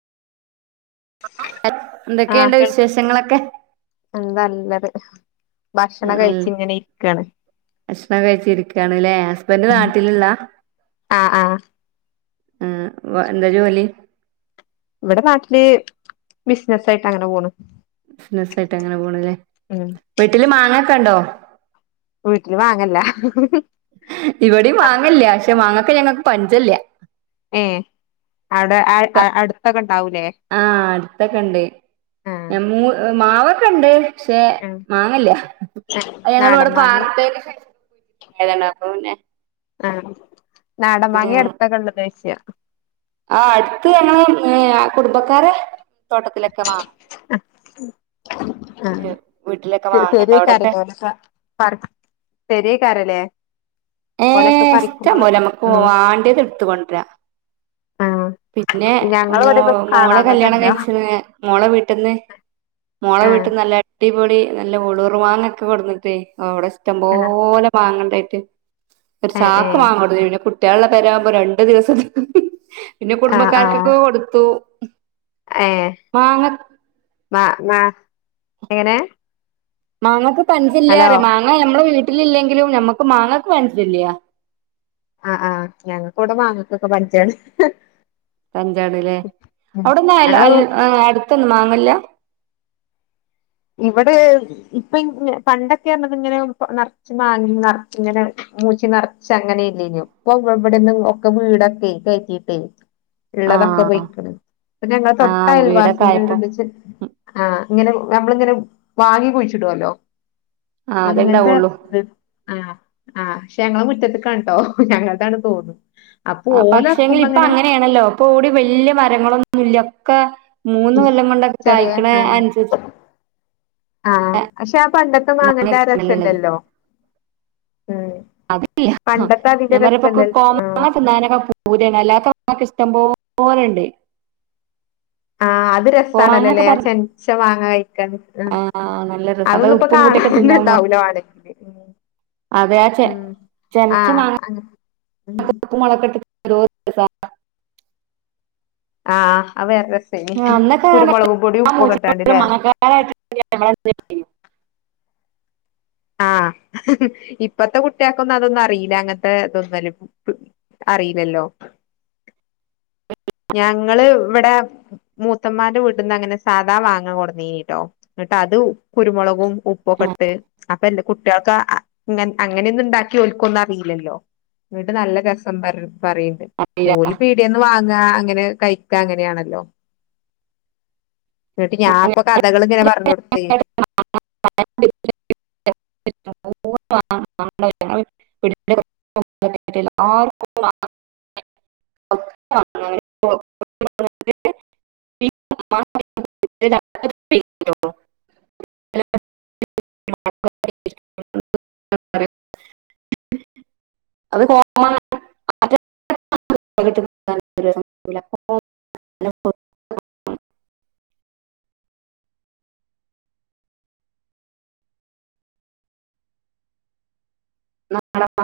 ആഹ് എന്തൊക്കെയണ്ട് കേൾ വിശേഷങ്ങളൊക്കെ നല്ലത് ഭക്ഷണം മും കഴിച്ച് ഇങ്ങനെ ഇരിക്കാണ് ഭക്ഷണം കഴിച്ച് ഇരിക്കാണല്ലെ ഹസ്ബൻഡ് ഉം നാട്ടിലില്ല ആഹ് ആഹ് മും എന്താ ജോലി ഇവിടെ നാട്ടില് ബിസിനസ്സ് ആയിട്ട് അങ്ങനെ പോണ് ബിസിനസ് ആയിട്ട് അങ്ങനെ പോണല്ലേ ഉം വീട്ടില് മാങ്ങൊക്കെ ഉണ്ടോ വീട്ടില് മങ്ങല്ല ഇവിടെയും മാങ്ങല്യ പക്ഷെ മാങ്ങ ഇപ്പൊ ഞങ്ങക്ക് പഞ്ചല്യ ഏ അവിട അ അടുത്ത ആ അടുത്തൊക്കെ ഉണ്ട് ആഹ് ഞ മൂ മാവൊക്കെ ഉണ്ട് ശേ ആഹ് മാങ്ങില്ല അ ഞങ്ങള് നാടൻ ഇവിടെ മാങ്ങേ പാർത്ത് ഏതാണ്ട് അപ്പൊ പിന്നെ ആ നാടൻ മങ്ങ്യ അടുതൊക്കെ ഉള്ളത് ഈസ്യ ആ അടുത്ത് ഞങ്ങള് ഏ കുടുംബക്കാര മൂ ആ വീട്ടിലൊക്കെ മാങ്ങണ്ട് ചെറിയ അവിടൊക്കെ കാര്യങ്ങൾക്ക് പറിച്ചിട്ട് പേരെല് കരല്ലേ ഏ ഇഷ്ടം പോലെ നമ്മക്ക് ആഹ് വാണ്ടിയത് എടുത്ത കൊണ്ടരാ ആഹ് പിന്നെ ഞങ്ങള് മോ ഇവിടെയൊന്നും മോളെ കാണാൻ കല്യാണം തന്നെല്ല കഴിച്ചണ് മോള വീട്ടന്ന് മോള ആഹ് വീട്ടന്നല്ല അടി പൊളി നല്ല ഉളുർ വാങ്ങ ഒക്കെ കൊടുന്നട്ടേ ആ അവിടെ ആഹ് ഇഷ്ടംപോലെ മാങ്ങഉണ്ടയ് ഒരു ഏഹ് ചാക്ക് ഏഹ് മാങ്ങട്ന് ഹു കുറ്റെള പെരവുമ്പോ രണ്ടു ദിവസം നിക്കും പിന്നെ കുടുംബക്കാർക്കൊക്കെ കൊടുത്തു ഏ മാങ്ങ മാ ണ എങ്ങനെ മാങ്ങക്ക് ഹലോ പഞ്യാല്യർ മാങ്ങ മ്മടെ വീട്ടിൽ വീട്ടിലില്ലെങ്കിലും നമ്മക്ക് മാങ്ങക്ക് പഞ്ചല്യ ആ ആ ഞങ്ങൾക്ക് ഇവടെ മാങ്ങക്കൊക്കെ പഞ്ചാണ് പഞ്ചാടല്ലേ അവിടെന്ന അൽ ഞങ്ങള് അൽ അടുത്തന്ന് മാങ്ങ അല്ല ഇവിടെ ഇപ്പ ഇ പണ്ടൊക്കെ പറഞ്ഞത് ഇങ്ങനെ നെറച്ച് മാങ്ങി നെറച്ച് ഇങ്ങനെ മൂച്ചി നിറച്ച് അങ്ങനെ ഇല്ലേനു ഇപ്പൊ ഇവിടെന്ന് ഒക്കെ വീടൊക്കെ കയറ്റീട്ടേ ഉള്ളതൊക്കെ ആഹ് പോയിക്കണ് ഇ പ്പ ഞങ്ങള് തൊട്ട ആഹ് വീടൊക്കെ ആയപ്പോ അയൽവാസിന്റെ ആ ങ്ങനെ നമ്മ ആ അത്ണ്ടാവുള്ളൂ അങ്ങനത്തെത് ആ ആഹ് ക്ഷെ ഞങ്ങള മുറ്റത്ത്ക്കണ്ട്ട്ടോ ഞങ്ങളതാണ് തോന്നും ആ പക്ഷെങ്കിൽ ഇപ്പ അങ്ങനെയാണല്ലോ ഇപ്പ ഓടി വല്യ മരങ്ങളൊന്നുംല്ല ക്ക മൂന്ന് കൊല്ലം കൊണ്ടക്കെ ചെറിയ കഴ്ക്കണ ആ അനുസരിച്ച് ആഹ് പക്ഷെ ആ പണ്ടത്തെ മാങ്ങന്റെ മാങ്ങയാണല്ലോള്ളത് രസല്ലല്ലോ ഉം അതില്ല പണ്ടത്തെ അതിന്റെ ഞാൻ പറയുപ്പോ രസല്ലല്ലോ ആഹ് [unintelligible] അല്ലാതെ. നമുക്ക് ഇഷ്ടപോലെ ഉണ്ട്. ആഹ് അത് രസമാണല്ലോല്ലേ ആ ചെനച്ച മാങ്ങ കഴിക്കാൻ ഉം ആ നല്ല രസ അത് അതൊന്നും ഇപ്പോ ഉപ്പും കാണാൻ കൂട്ടിയൊക്കെ തന്നെ തിന്നാൻ മോ ഉണ്ടാവില്ല. [unintelligible] അതെ ആ ചെ ഉം ചെനച്ച ആഹ് മാങ്ങ അത്. ഉം [unintelligible] ആഹ് അവയൊക്കെ. അന്നൊക്കെ. [unintelligible] ഇട്ടാണ്ട്ല്ലേ ആഹ് ഇപ്പത്തെ കുട്ടിയക്കൊന്നും അതൊന്നും അറിയില്ല അങ്ങനത്തെ ഇതൊന്നും ഉം അറിയില്ലല്ലോ. ഞങ്ങള് ഇവിടെ മൂത്തമ്മാന്റെ വീട്ടിന്ന് അങ്ങനെ സാധാ മാങ്ങ കൊടന്നീനട്ടോ എന്നിട്ട് അത് കുരുമുളകും. ഉപ്പൊക്കെ ഇട്ട് അപ്പ എന്റെ കുട്ടികൾക്ക ഇങ്ങ അങ്ങനെയൊന്നും ഉണ്ടാക്കി ഓലിക്ക് ഒന്നും അറിയില്ലല്ലോ എന്നിട്ട് നല്ലരസ പറഞ്ഞു. പറയണ്ട് ഓല് പീടിയാന്ന് വാങ്ങി. [unintelligible] അങ്ങനെ കഴിക്ക് അങ്ങനെയാണല്ലോ. എന്നിട്ട് ഞാൻ ഇപ്പൊ കഥകള് ഇങ്ങനെ പറഞ്ഞു കൊടുത്തെ. [inaudible] [unintelligible] അത് [unintelligible] [unintelligible] [unintelligible] [unintelligible]